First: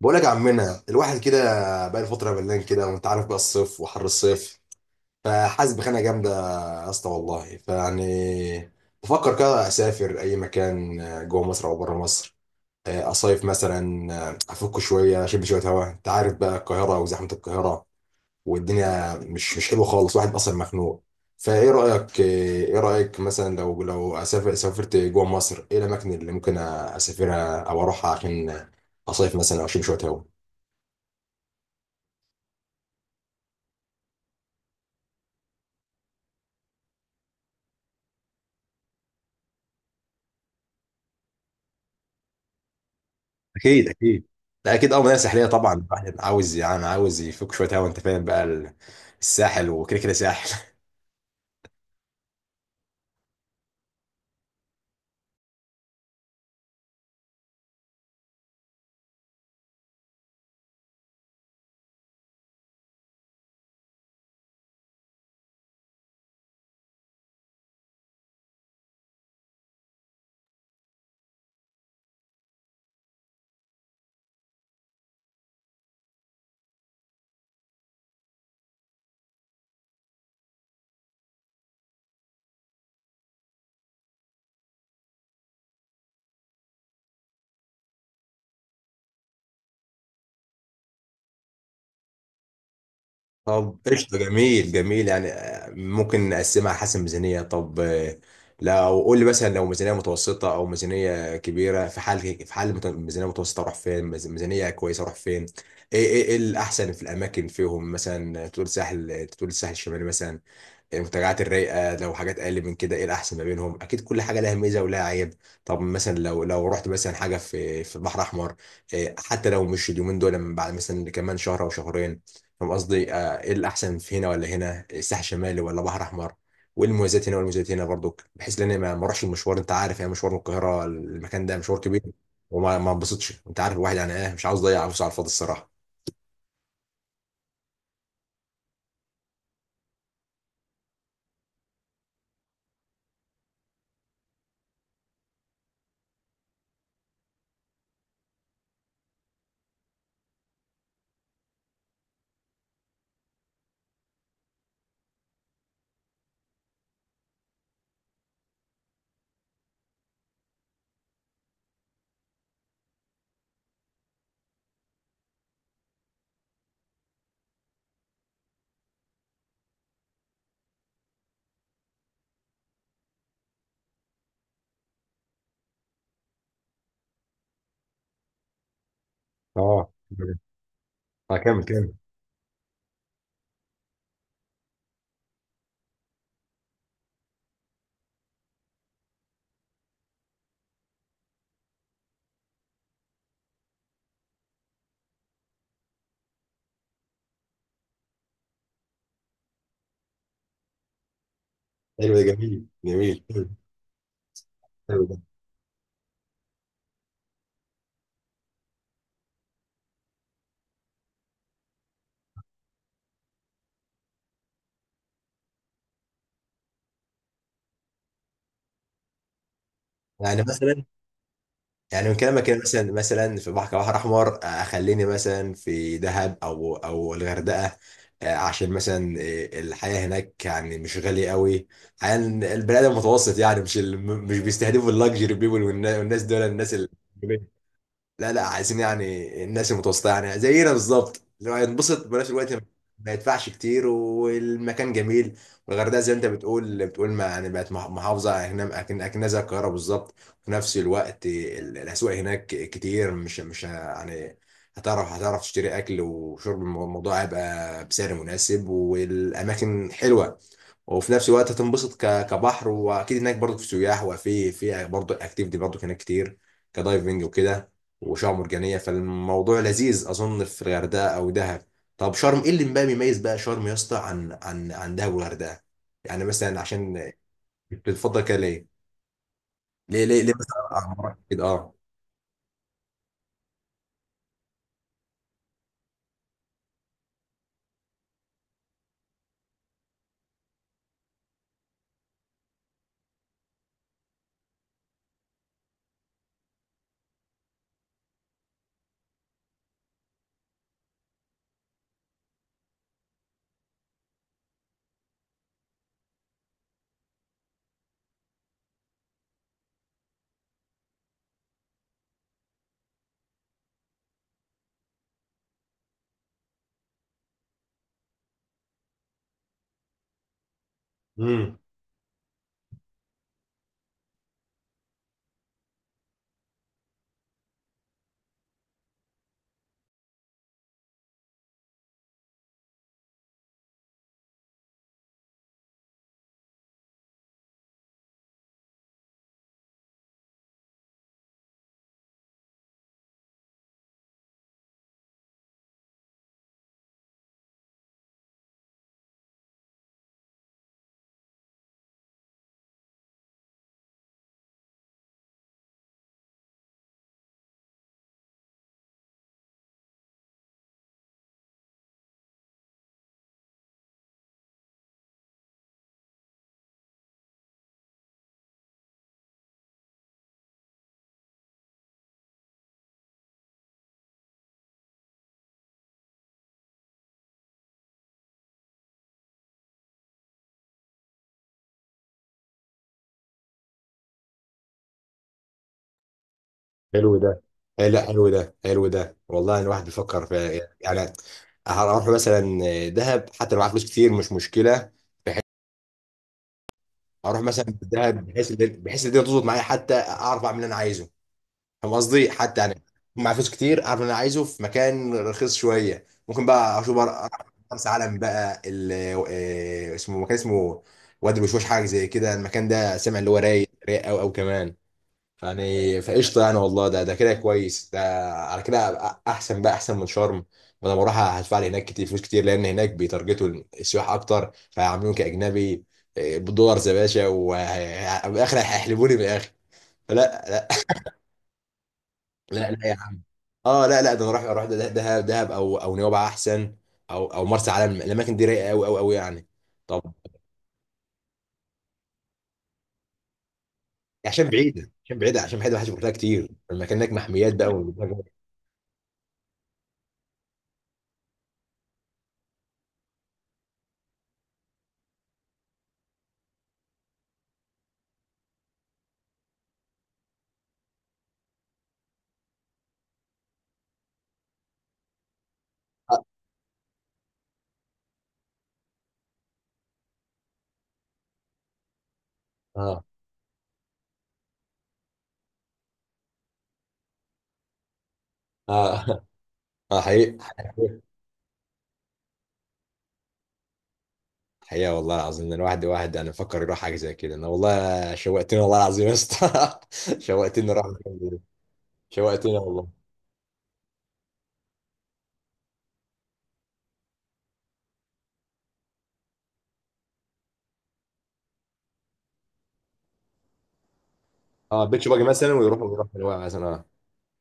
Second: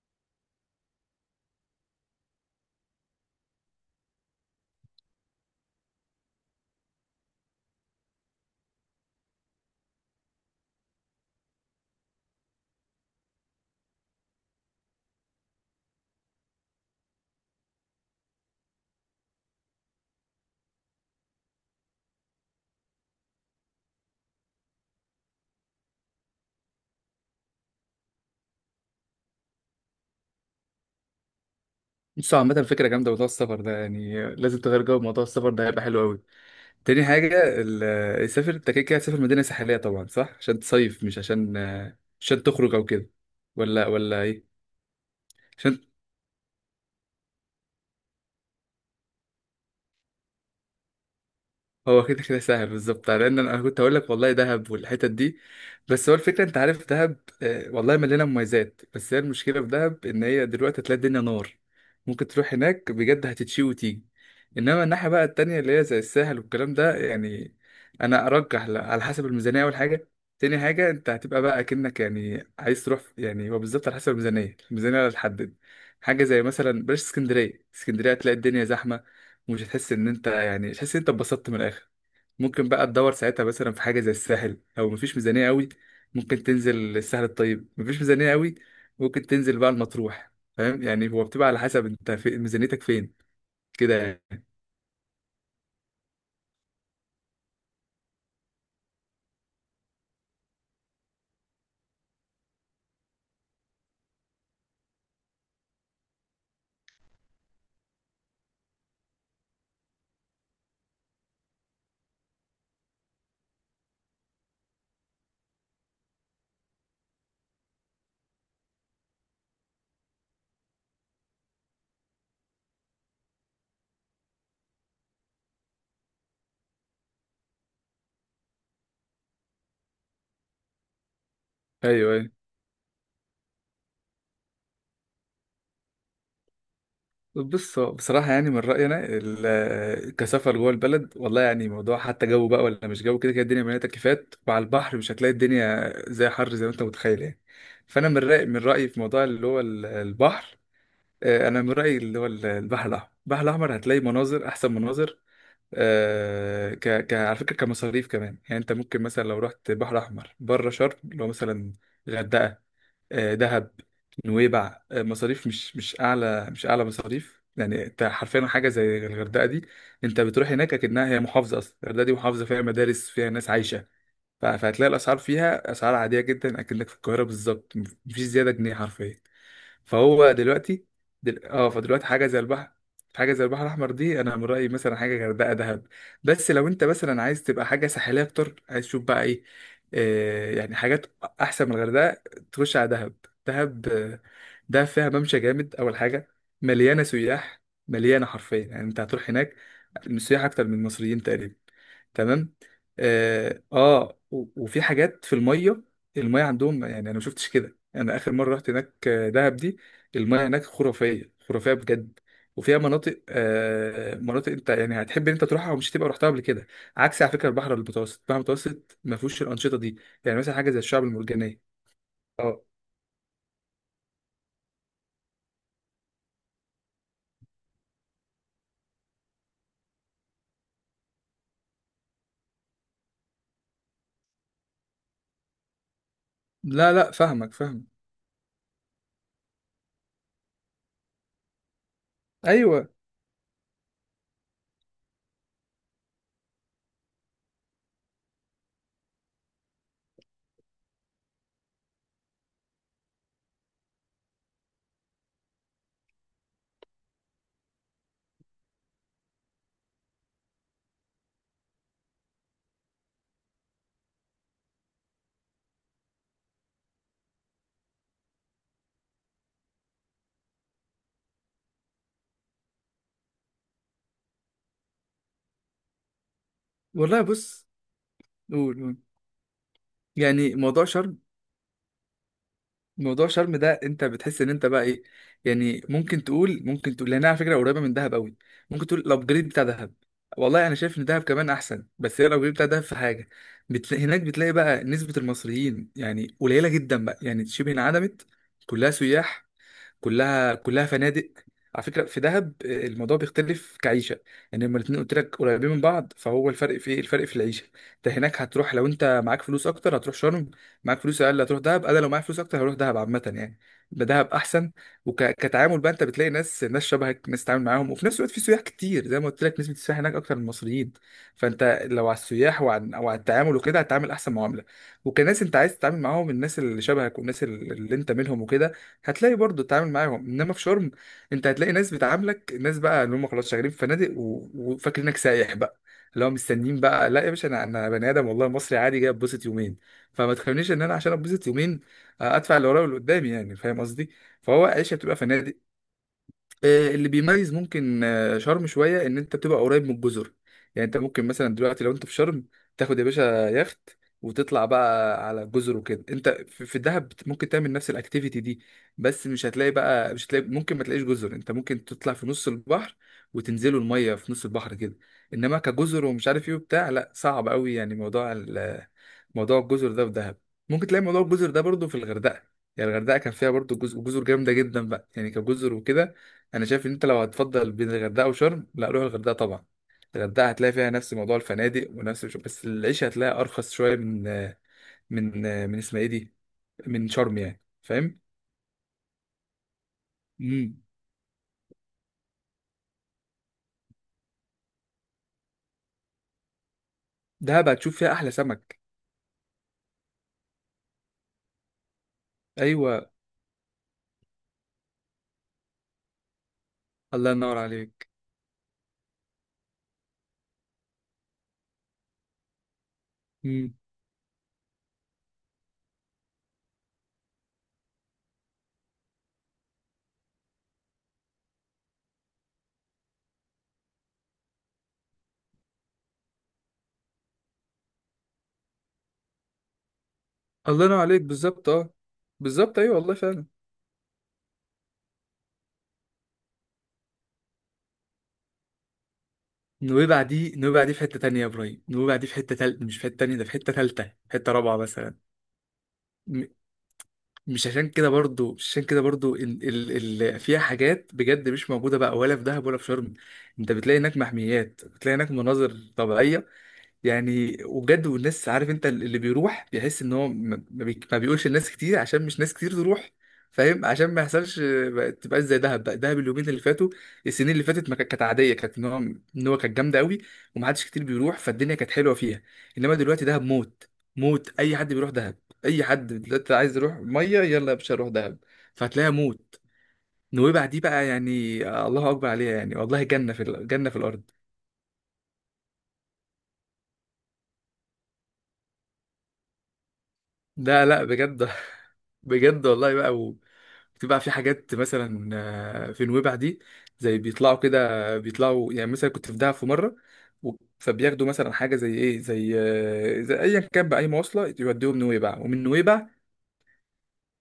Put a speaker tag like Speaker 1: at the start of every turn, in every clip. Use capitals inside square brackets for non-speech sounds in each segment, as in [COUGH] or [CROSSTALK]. Speaker 1: بقولك يا عمنا الواحد كده بقى الفترة ملان كده، وانت عارف بقى الصيف وحر الصيف. فحاسس بخناقة جامدة يا اسطى والله، فيعني بفكر كده اسافر اي مكان، جوه مصر او بره مصر. اصيف مثلا، افك شوية، اشم شوية هوا. انت عارف بقى القاهرة وزحمة القاهرة، والدنيا مش حلوة خالص، واحد اصلا مخنوق. فايه رأيك؟ ايه رأيك مثلا لو لو اسافر سافرت جوه مصر، ايه الاماكن اللي ممكن اسافرها او اروحها عشان اصيف مثلا او اشم شوية هوا؟
Speaker 2: بص، عامة فكرة جامدة، موضوع السفر ده يعني لازم تغير جو. موضوع السفر ده هيبقى حلو قوي. تاني حاجة، سافر، انت كده كده هتسافر مدينة ساحلية طبعا، صح؟ عشان تصيف، مش عشان تخرج او كده. ولا
Speaker 1: اكيد
Speaker 2: ولا
Speaker 1: اكيد.
Speaker 2: ايه؟
Speaker 1: لا اكيد، اه، مناطق ساحليه طبعا،
Speaker 2: عشان
Speaker 1: الواحد عاوز يعني عاوز يفك شويه هوا. انت فاهم بقى الساحل، وكده كده ساحل. [LAUGHS]
Speaker 2: هو كده كده سهل بالظبط، لان انا كنت هقول لك والله دهب والحتت دي. بس هو الفكره، انت عارف دهب، والله مليانه مميزات، بس هي المشكله في دهب ان هي دلوقتي تلاقي الدنيا نار. ممكن تروح هناك بجد هتتشي وتيجي. انما الناحيه بقى التانية اللي هي زي الساحل والكلام ده، يعني انا ارجح على حسب الميزانيه اول حاجه. تاني حاجه، انت هتبقى بقى اكنك يعني عايز تروح يعني هو بالظبط على حسب الميزانيه اللي هتحدد حاجه زي مثلا بلاش اسكندريه. اسكندريه هتلاقي الدنيا زحمه، ومش هتحس ان انت يعني مش هتحس ان انت اتبسطت من الاخر. ممكن بقى تدور ساعتها مثلا في حاجه زي الساحل، لو مفيش ميزانيه قوي ممكن تنزل الساحل. الطيب، مفيش ميزانيه قوي ممكن تنزل بقى المطروح. فاهم؟ يعني هو بتبقى على حسب انت في ميزانيتك فين،
Speaker 1: طب
Speaker 2: كده
Speaker 1: قشطه،
Speaker 2: يعني.
Speaker 1: جميل جميل يعني. ممكن نقسمها على حسب ميزانيه. طب، لو قول لي مثلا، لو ميزانيه متوسطه او ميزانيه كبيره. في حال ميزانيه متوسطه اروح فين؟ ميزانيه كويسه اروح فين؟ ايه ايه إيه الاحسن في الاماكن فيهم؟ مثلا تقول ساحل، تقول الساحل الشمالي مثلا، المنتجعات الرايقه. لو حاجات اقل من كده ايه الاحسن ما بينهم؟ اكيد كل حاجه لها ميزه ولها عيب. طب مثلا لو لو رحت مثلا حاجه في البحر الاحمر، حتى لو مش اليومين دول، لما بعد مثلا كمان شهر او شهرين. فاهم قصدي؟ ايه الاحسن في، هنا ولا هنا؟ الساحل الشمالي ولا بحر احمر؟ وايه المميزات هنا والمميزات هنا برضو؟ بحيث ان انا ما اروحش المشوار. انت عارف يعني، مشوار من القاهره، المكان ده مشوار كبير.
Speaker 2: ايوه، ايوه.
Speaker 1: وما ما انبسطش. انت عارف الواحد يعني، ايه، مش عاوز اضيع فلوس على الفاضي الصراحه.
Speaker 2: بص، هو بصراحه يعني من رايي انا كسفر جوه البلد، والله يعني موضوع حتى جو بقى ولا مش جو، كده كده الدنيا مليانه تكييفات، وعلى البحر مش هتلاقي الدنيا زي حر زي ما انت متخيل يعني. فانا من رايي في موضوع اللي هو البحر. انا من رايي اللي هو البحر الاحمر هتلاقي مناظر، احسن مناظر. ك ك على فكره، كمصاريف كمان، يعني انت ممكن مثلا لو رحت بحر احمر بره شرم، اللي هو مثلا غردقه، دهب، نويبع، مصاريف مش اعلى مصاريف. يعني انت حرفيا حاجه زي الغردقه دي، انت بتروح هناك اكنها هي محافظه. اصلا الغردقه دي محافظه، فيها مدارس فيها ناس عايشه. فهتلاقي الاسعار فيها اسعار عاديه جدا اكنك في القاهره بالظبط، مفيش زياده جنيه حرفيا.
Speaker 1: اه.
Speaker 2: فهو دلوقتي
Speaker 1: اه، كمل
Speaker 2: اه،
Speaker 1: كمل.
Speaker 2: فدلوقتي حاجه زي البحر، حاجه زي البحر الاحمر دي، انا من رايي مثلا حاجه غردقه، دهب. بس لو انت مثلا عايز تبقى حاجه ساحليه اكتر، عايز تشوف بقى ايه، يعني حاجات احسن من الغردقه، تخش على دهب. دهب، دهب فيها ممشى جامد اول حاجه. مليانه سياح، مليانه حرفيا. يعني انت هتروح هناك السياح اكتر من المصريين تقريبا.
Speaker 1: حلو ده، جميل
Speaker 2: تمام.
Speaker 1: جميل. حلو،
Speaker 2: اه، آه. وفي
Speaker 1: حلو ده.
Speaker 2: حاجات في الميه. الميه عندهم، يعني انا ما شفتش كده، انا اخر مره رحت هناك دهب دي، الميه هناك خرافيه، خرافيه بجد. وفيها مناطق انت يعني هتحب ان انت تروحها ومش هتبقى رحتها قبل كده. عكس على فكره البحر المتوسط ما فيهوش الانشطه دي. يعني
Speaker 1: يعني
Speaker 2: مثلا حاجه زي
Speaker 1: مثلا،
Speaker 2: الشعب المرجانيه.
Speaker 1: يعني من كلامك كده
Speaker 2: اه،
Speaker 1: مثلا، مثلا في بحر كبحر احمر، خليني مثلا في دهب او الغردقه. عشان مثلا الحياه هناك يعني مش غاليه قوي، يعني البني ادم متوسط. يعني مش بيستهدفوا اللاكجري بيبول، والناس دول، الناس
Speaker 2: لا لا، فاهمك فاهمك.
Speaker 1: لا لا، عايزين يعني الناس المتوسطه يعني، زينا بالظبط، اللي هو ينبسط بنفس الوقت
Speaker 2: ايوه
Speaker 1: ما يدفعش كتير، والمكان جميل. والغردقه زي ما انت بتقول ما يعني، بقت محافظه، اكن اكن أكنها زي القاهره بالظبط. وفي نفس الوقت الاسواق هناك كتير، مش مش ه- يعني هتعرف تشتري اكل وشرب. الموضوع هيبقى بسعر مناسب والاماكن حلوه. وفي نفس الوقت هتنبسط كبحر، واكيد هناك برضو في سياح، وفي برضو اكتيفيتي برضو هناك كتير كدايفنج وكده، وشعاب مرجانية. فالموضوع لذيذ أظن في الغردقة أو دهب. طب شرم، إيه اللي بقى بيميز بقى شرم يا اسطى عن عن دهب والغردقة؟ يعني مثلا عشان
Speaker 2: والله. بص،
Speaker 1: بتفضل كده ليه؟
Speaker 2: قول، قول.
Speaker 1: ليه
Speaker 2: يعني
Speaker 1: مثلا،
Speaker 2: موضوع
Speaker 1: أعمار
Speaker 2: شرم
Speaker 1: كده، أه؟
Speaker 2: موضوع شرم ده انت بتحس ان انت بقى ايه؟ يعني ممكن تقول لانها على فكره قريبه من دهب قوي. ممكن تقول الابجريد بتاع دهب. والله انا شايف ان دهب كمان احسن، بس هي الابجريد بتاع دهب في حاجه. هناك بتلاقي بقى نسبه المصريين يعني قليله جدا بقى، يعني شبه انعدمت. كلها سياح. كلها فنادق. على فكره في دهب الموضوع بيختلف كعيشه. يعني لما الاثنين قلت لك قريبين من بعض، فهو الفرق في إيه؟ الفرق في العيشه. انت هناك هتروح، لو انت معاك فلوس اكتر هتروح شرم، معاك فلوس اقل هتروح دهب. انا لو معايا فلوس اكتر هروح دهب، عامه يعني. يبقى دهب احسن. وكتعامل بقى، انت بتلاقي ناس شبهك، ناس تتعامل معاهم، وفي نفس الوقت في سياح كتير. زي ما قلت لك، نسبه السياح هناك اكتر من المصريين.
Speaker 1: امم.
Speaker 2: فانت لو على السياح وعن او على التعامل وكده، هتتعامل احسن معامله، وكناس انت عايز تتعامل معاهم، الناس اللي شبهك والناس اللي انت منهم وكده، هتلاقي برضه تتعامل معاهم. انما في شرم انت هتلاقي ناس بتعاملك، الناس بقى اللي هم خلاص شغالين في فنادق وفاكرينك سايح بقى. اللي هو مستنيين بقى، لا يا باشا، انا بني ادم والله، مصري عادي جاي اتبسط يومين. فما تخلينيش ان انا عشان اتبسط يومين ادفع اللي ورايا واللي قدامي، يعني فاهم قصدي. فهو عيشه بتبقى فنادق. اللي بيميز ممكن شرم شويه ان انت بتبقى قريب من الجزر. يعني انت ممكن مثلا دلوقتي لو انت في شرم تاخد يا باشا يخت وتطلع بقى على الجزر وكده. انت في الدهب ممكن تعمل نفس الاكتيفيتي دي، بس مش هتلاقي ممكن ما تلاقيش جزر. انت ممكن تطلع في نص البحر وتنزلوا الميه في نص البحر كده، انما كجزر ومش عارف ايه وبتاع، لا صعب قوي. يعني موضوع الجزر ده في دهب، ممكن تلاقي موضوع الجزر ده برضو في الغردقه. يعني الغردقه كان فيها برضو جزر، جزر جامده جدا بقى، يعني كجزر وكده. انا شايف ان انت لو هتفضل بين الغردقه وشرم، لا روح الغردقه طبعا. الغردقه هتلاقي فيها نفس موضوع الفنادق ونفس بس العيشه هتلاقي ارخص شويه من من من اسمها ايه دي، من
Speaker 1: حلو
Speaker 2: شرم
Speaker 1: ده.
Speaker 2: يعني،
Speaker 1: إيه، لا
Speaker 2: فاهم؟
Speaker 1: حلو ده، حلو ده والله. الواحد بيفكر في،
Speaker 2: امم.
Speaker 1: يعني هروح مثلا دهب، حتى لو معايا فلوس كتير مش مشكلة. بحيث- اروح مثلا
Speaker 2: دهب هتشوف فيها
Speaker 1: دهب
Speaker 2: احلى
Speaker 1: بحيث
Speaker 2: سمك.
Speaker 1: الدنيا تظبط معايا، حتى اعرف اعمل اللي انا عايزه. فاهم قصدي؟ حتى يعني
Speaker 2: ايوه.
Speaker 1: معايا فلوس كتير، اعرف إن انا عايزه في مكان رخيص شويه، ممكن بقى اشوف بقى
Speaker 2: الله ينور
Speaker 1: مرسى
Speaker 2: عليك.
Speaker 1: علم بقى اسمه مكان، اسمه وادي الوشوش حاجه زي كده. المكان ده سامع، اللي هو رايق،
Speaker 2: امم.
Speaker 1: رايق قوي قوي كمان. يعني فقشطه يعني، والله ده ده كده كويس ده. على كده أبقى احسن بقى، احسن من شرم. وانا بروح هدفع لي هناك كتير، فلوس كتير، لان هناك بيتارجتوا السياح اكتر، فهيعاملوني كاجنبي. بالدولارز يا باشا، وبالاخر هيحلبوني بالاخر. فلا،
Speaker 2: الله ينور عليك بالظبط. اه
Speaker 1: لا
Speaker 2: بالظبط.
Speaker 1: لا
Speaker 2: ايوه
Speaker 1: يا
Speaker 2: والله
Speaker 1: عم.
Speaker 2: فعلا.
Speaker 1: اه لا لا، ده انا رايح اروح دهب، دهب او نويبع احسن، او مرسى علم. الاماكن دي رايقه قوي قوي قوي يعني. طب
Speaker 2: نويبع دي في حته تانية يا ابراهيم، نويبع دي في حته تالت مش في حته تانية، ده في حته تالته، في
Speaker 1: عشان
Speaker 2: حته رابعه
Speaker 1: بعيده،
Speaker 2: مثلا.
Speaker 1: عشان بعيده، عشان بعيده، محدش بيروح لها كتير، المكان هناك محميات
Speaker 2: مش
Speaker 1: بقى
Speaker 2: عشان كده برضو مش عشان كده برضو ال ال ال فيها حاجات بجد مش موجودة بقى ولا في دهب ولا في شرم. انت بتلاقي هناك محميات، بتلاقي هناك مناظر طبيعية، يعني وبجد. والناس، عارف انت، اللي بيروح بيحس ان هو ما بيقولش لناس كتير، عشان مش ناس كتير تروح، فاهم، عشان ما يحصلش ما تبقاش زي دهب بقى. دهب
Speaker 1: اه.
Speaker 2: اليومين اللي فاتوا، السنين اللي فاتت، ما كانت عاديه، كانت ان هو كانت جامده قوي ومحدش كتير بيروح، فالدنيا كانت حلوه فيها. انما
Speaker 1: اه.
Speaker 2: دلوقتي دهب موت، موت. اي حد بيروح دهب، اي حد دلوقتي عايز يروح ميه يلا يا باشا روح دهب،
Speaker 1: اه.
Speaker 2: فهتلاقيها موت.
Speaker 1: حقيقي
Speaker 2: نويبع دي
Speaker 1: حقيقي.
Speaker 2: بقى، يعني الله اكبر عليها، يعني والله جنه في جنه في الارض.
Speaker 1: حقيقة والله العظيم، إن الواحد، واحد انا بفكر يروح حاجه زي كده. انا والله شوقتني والله العظيم يا اسطى. [LAUGHS] شوقتني، راح
Speaker 2: لا لا بجد. [LAUGHS]
Speaker 1: شوقتني
Speaker 2: بجد
Speaker 1: والله.
Speaker 2: والله بقى بتبقى في حاجات مثلا في نويبع دي، زي بيطلعوا كده، بيطلعوا. يعني مثلا كنت في دهب في مره و- فبياخدوا مثلا حاجه زي ايه؟ زي زي ايا كان باي مواصله
Speaker 1: اه.
Speaker 2: يوديهم
Speaker 1: بيتش باجي
Speaker 2: نويبع،
Speaker 1: مثلا،
Speaker 2: ومن
Speaker 1: ويروح
Speaker 2: نويبع،
Speaker 1: نويبع مثلا، اه.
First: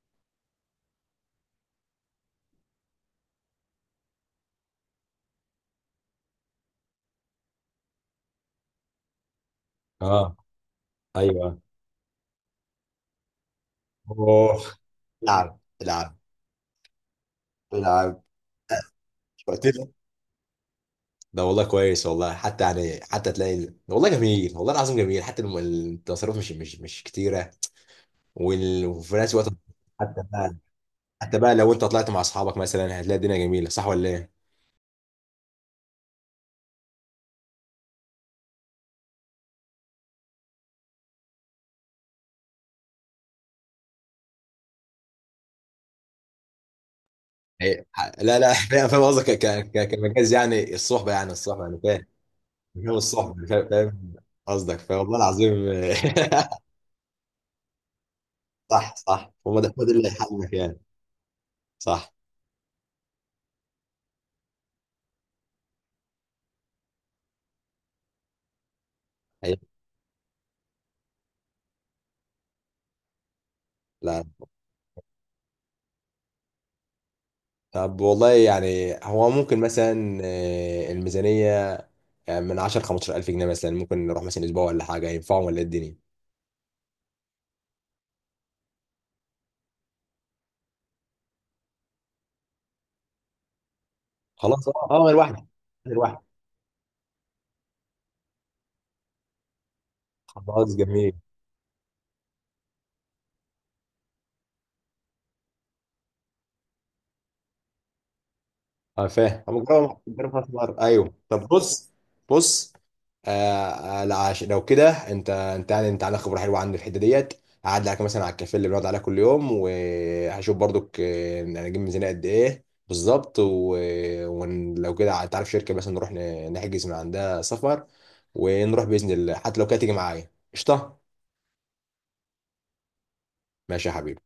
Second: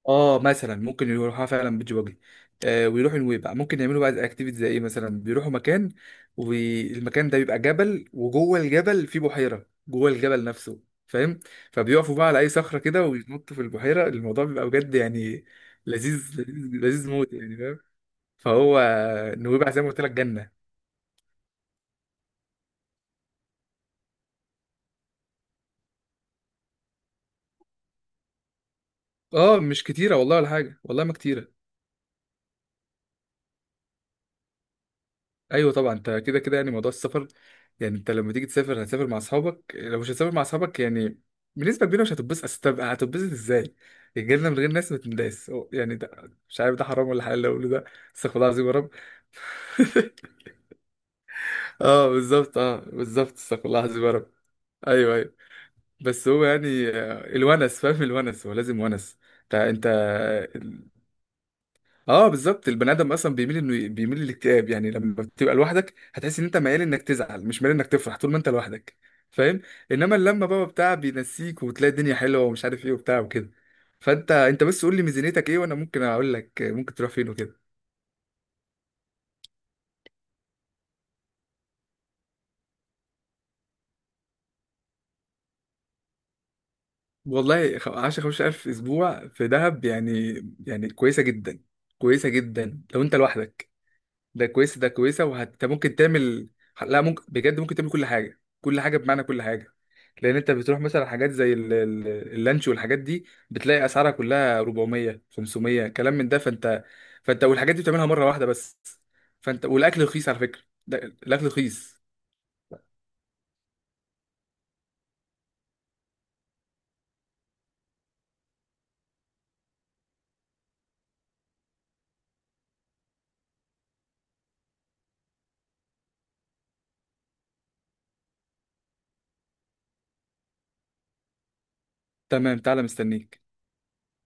Speaker 2: اه مثلا، ممكن يروحوها فعلا بيج واجي، ويروحوا نويبع. ممكن يعملوا بقى اكتيفيتي زي ايه؟ مثلا بيروحوا مكان، والمكان ده بيبقى جبل، وجوه الجبل في بحيره جوه
Speaker 1: اه.
Speaker 2: الجبل نفسه، فاهم؟
Speaker 1: ايوه.
Speaker 2: فبيقفوا بقى على اي صخره كده ويتنطوا في البحيره. الموضوع
Speaker 1: اوه.
Speaker 2: بيبقى بجد يعني
Speaker 1: العب، العب،
Speaker 2: لذيذ، لذيذ، لذيذ موت، يعني فاهم.
Speaker 1: العب.
Speaker 2: فهو نويبع زي ما
Speaker 1: شوقتني
Speaker 2: قلت لك جنه.
Speaker 1: ده والله، كويس والله. حتى يعني، حتى تلاقي والله جميل، والله العظيم جميل. حتى التصرف مش كتيره. وفي نفس الوقت
Speaker 2: اه مش كتيره
Speaker 1: حتى
Speaker 2: والله، ولا
Speaker 1: بقى،
Speaker 2: حاجه والله ما
Speaker 1: حتى
Speaker 2: كتيره.
Speaker 1: بقى لو انت طلعت مع اصحابك مثلا هتلاقي الدنيا جميله، صح ولا ايه؟
Speaker 2: ايوه طبعا، انت كده كده يعني موضوع السفر. يعني انت لما تيجي تسافر هتسافر مع اصحابك. لو مش هتسافر مع اصحابك، يعني بنسبه كبيره مش هتتبسط. أصل طب هتتبسط ازاي؟ الجنه من غير ناس ما تنداس. يعني ده مش عارف ده حرام ولا حلال اللي اقوله ده. استغفر
Speaker 1: لا
Speaker 2: الله
Speaker 1: لا.
Speaker 2: العظيم
Speaker 1: [LAUGHS]
Speaker 2: يا
Speaker 1: فاهم،
Speaker 2: رب.
Speaker 1: فاهم قصدك، كمجاز
Speaker 2: [LAUGHS]
Speaker 1: يعني، الصحبه يعني، الصحبه يعني، فاهم.
Speaker 2: اه بالظبط، اه
Speaker 1: فاهم
Speaker 2: بالظبط،
Speaker 1: الصحبه،
Speaker 2: استغفر
Speaker 1: فاهم
Speaker 2: الله العظيم يا
Speaker 1: فاهم
Speaker 2: رب.
Speaker 1: قصدك،
Speaker 2: ايوه
Speaker 1: فوالله
Speaker 2: ايوه.
Speaker 1: العظيم. [LAUGHS]
Speaker 2: بس هو يعني الونس فاهم، الونس هو لازم
Speaker 1: صح
Speaker 2: ونس.
Speaker 1: صح،
Speaker 2: انت
Speaker 1: هو ده، هو
Speaker 2: انت
Speaker 1: ده اللي هيحلك يعني. صح.
Speaker 2: اه بالظبط. البني ادم اصلا بيميل، انه بيميل للاكتئاب، يعني لما بتبقى لوحدك هتحس ان انت ميال انك تزعل، مش ميال انك تفرح طول ما انت لوحدك،
Speaker 1: أيوة.
Speaker 2: فاهم. انما اللمه بقى بتاع بينسيك، وتلاقي الدنيا حلوه، ومش عارف ايه وبتاع وكده.
Speaker 1: لا،
Speaker 2: فانت بس قول لي ميزانيتك ايه وانا ممكن اقول لك ممكن تروح فين وكده.
Speaker 1: طب والله يعني، هو ممكن مثلا الميزانيه يعني من 10 15000 جنيه مثلا، ممكن نروح مثلا اسبوع ولا حاجه؟ ينفعهم ولا إيه الدنيا؟
Speaker 2: والله 10 15,000 اسبوع في دهب، يعني كويسه جدا. كويسه جدا لو انت لوحدك. ده
Speaker 1: خلاص
Speaker 2: كويسه،
Speaker 1: اه
Speaker 2: ده
Speaker 1: اه.
Speaker 2: كويسه،
Speaker 1: الواحد،
Speaker 2: وانت ممكن
Speaker 1: الواحد.
Speaker 2: تعمل، لا ممكن بجد ممكن تعمل كل حاجه، كل حاجه بمعنى كل حاجه. لان انت
Speaker 1: خلاص
Speaker 2: بتروح مثلا
Speaker 1: جميل.
Speaker 2: حاجات زي اللانش والحاجات دي بتلاقي اسعارها كلها 400 500 كلام من ده، فانت والحاجات دي بتعملها مره واحده بس،
Speaker 1: اه فاهم. أنا
Speaker 2: فانت
Speaker 1: مجرد
Speaker 2: والاكل رخيص، على
Speaker 1: خلاص
Speaker 2: فكره
Speaker 1: مرة.
Speaker 2: ده،
Speaker 1: ايوه
Speaker 2: الاكل
Speaker 1: طب بص.
Speaker 2: رخيص.
Speaker 1: بص. آه. لا لو كده انت، يعني انت عندك خبره حلوه عندي في الحته ديت. هعدي عليك مثلا على الكافيه اللي بنقعد عليه كل يوم، وهشوف برضك، انا اجيب ميزانيه قد ايه بالظبط. ولو كده تعرف شركه مثلا نروح نحجز من عندها سفر، ونروح باذن الله. حتى لو كده تيجي معايا قشطه.
Speaker 2: تمام، تعالى مستنيك.
Speaker 1: ماشي يا حبيبي.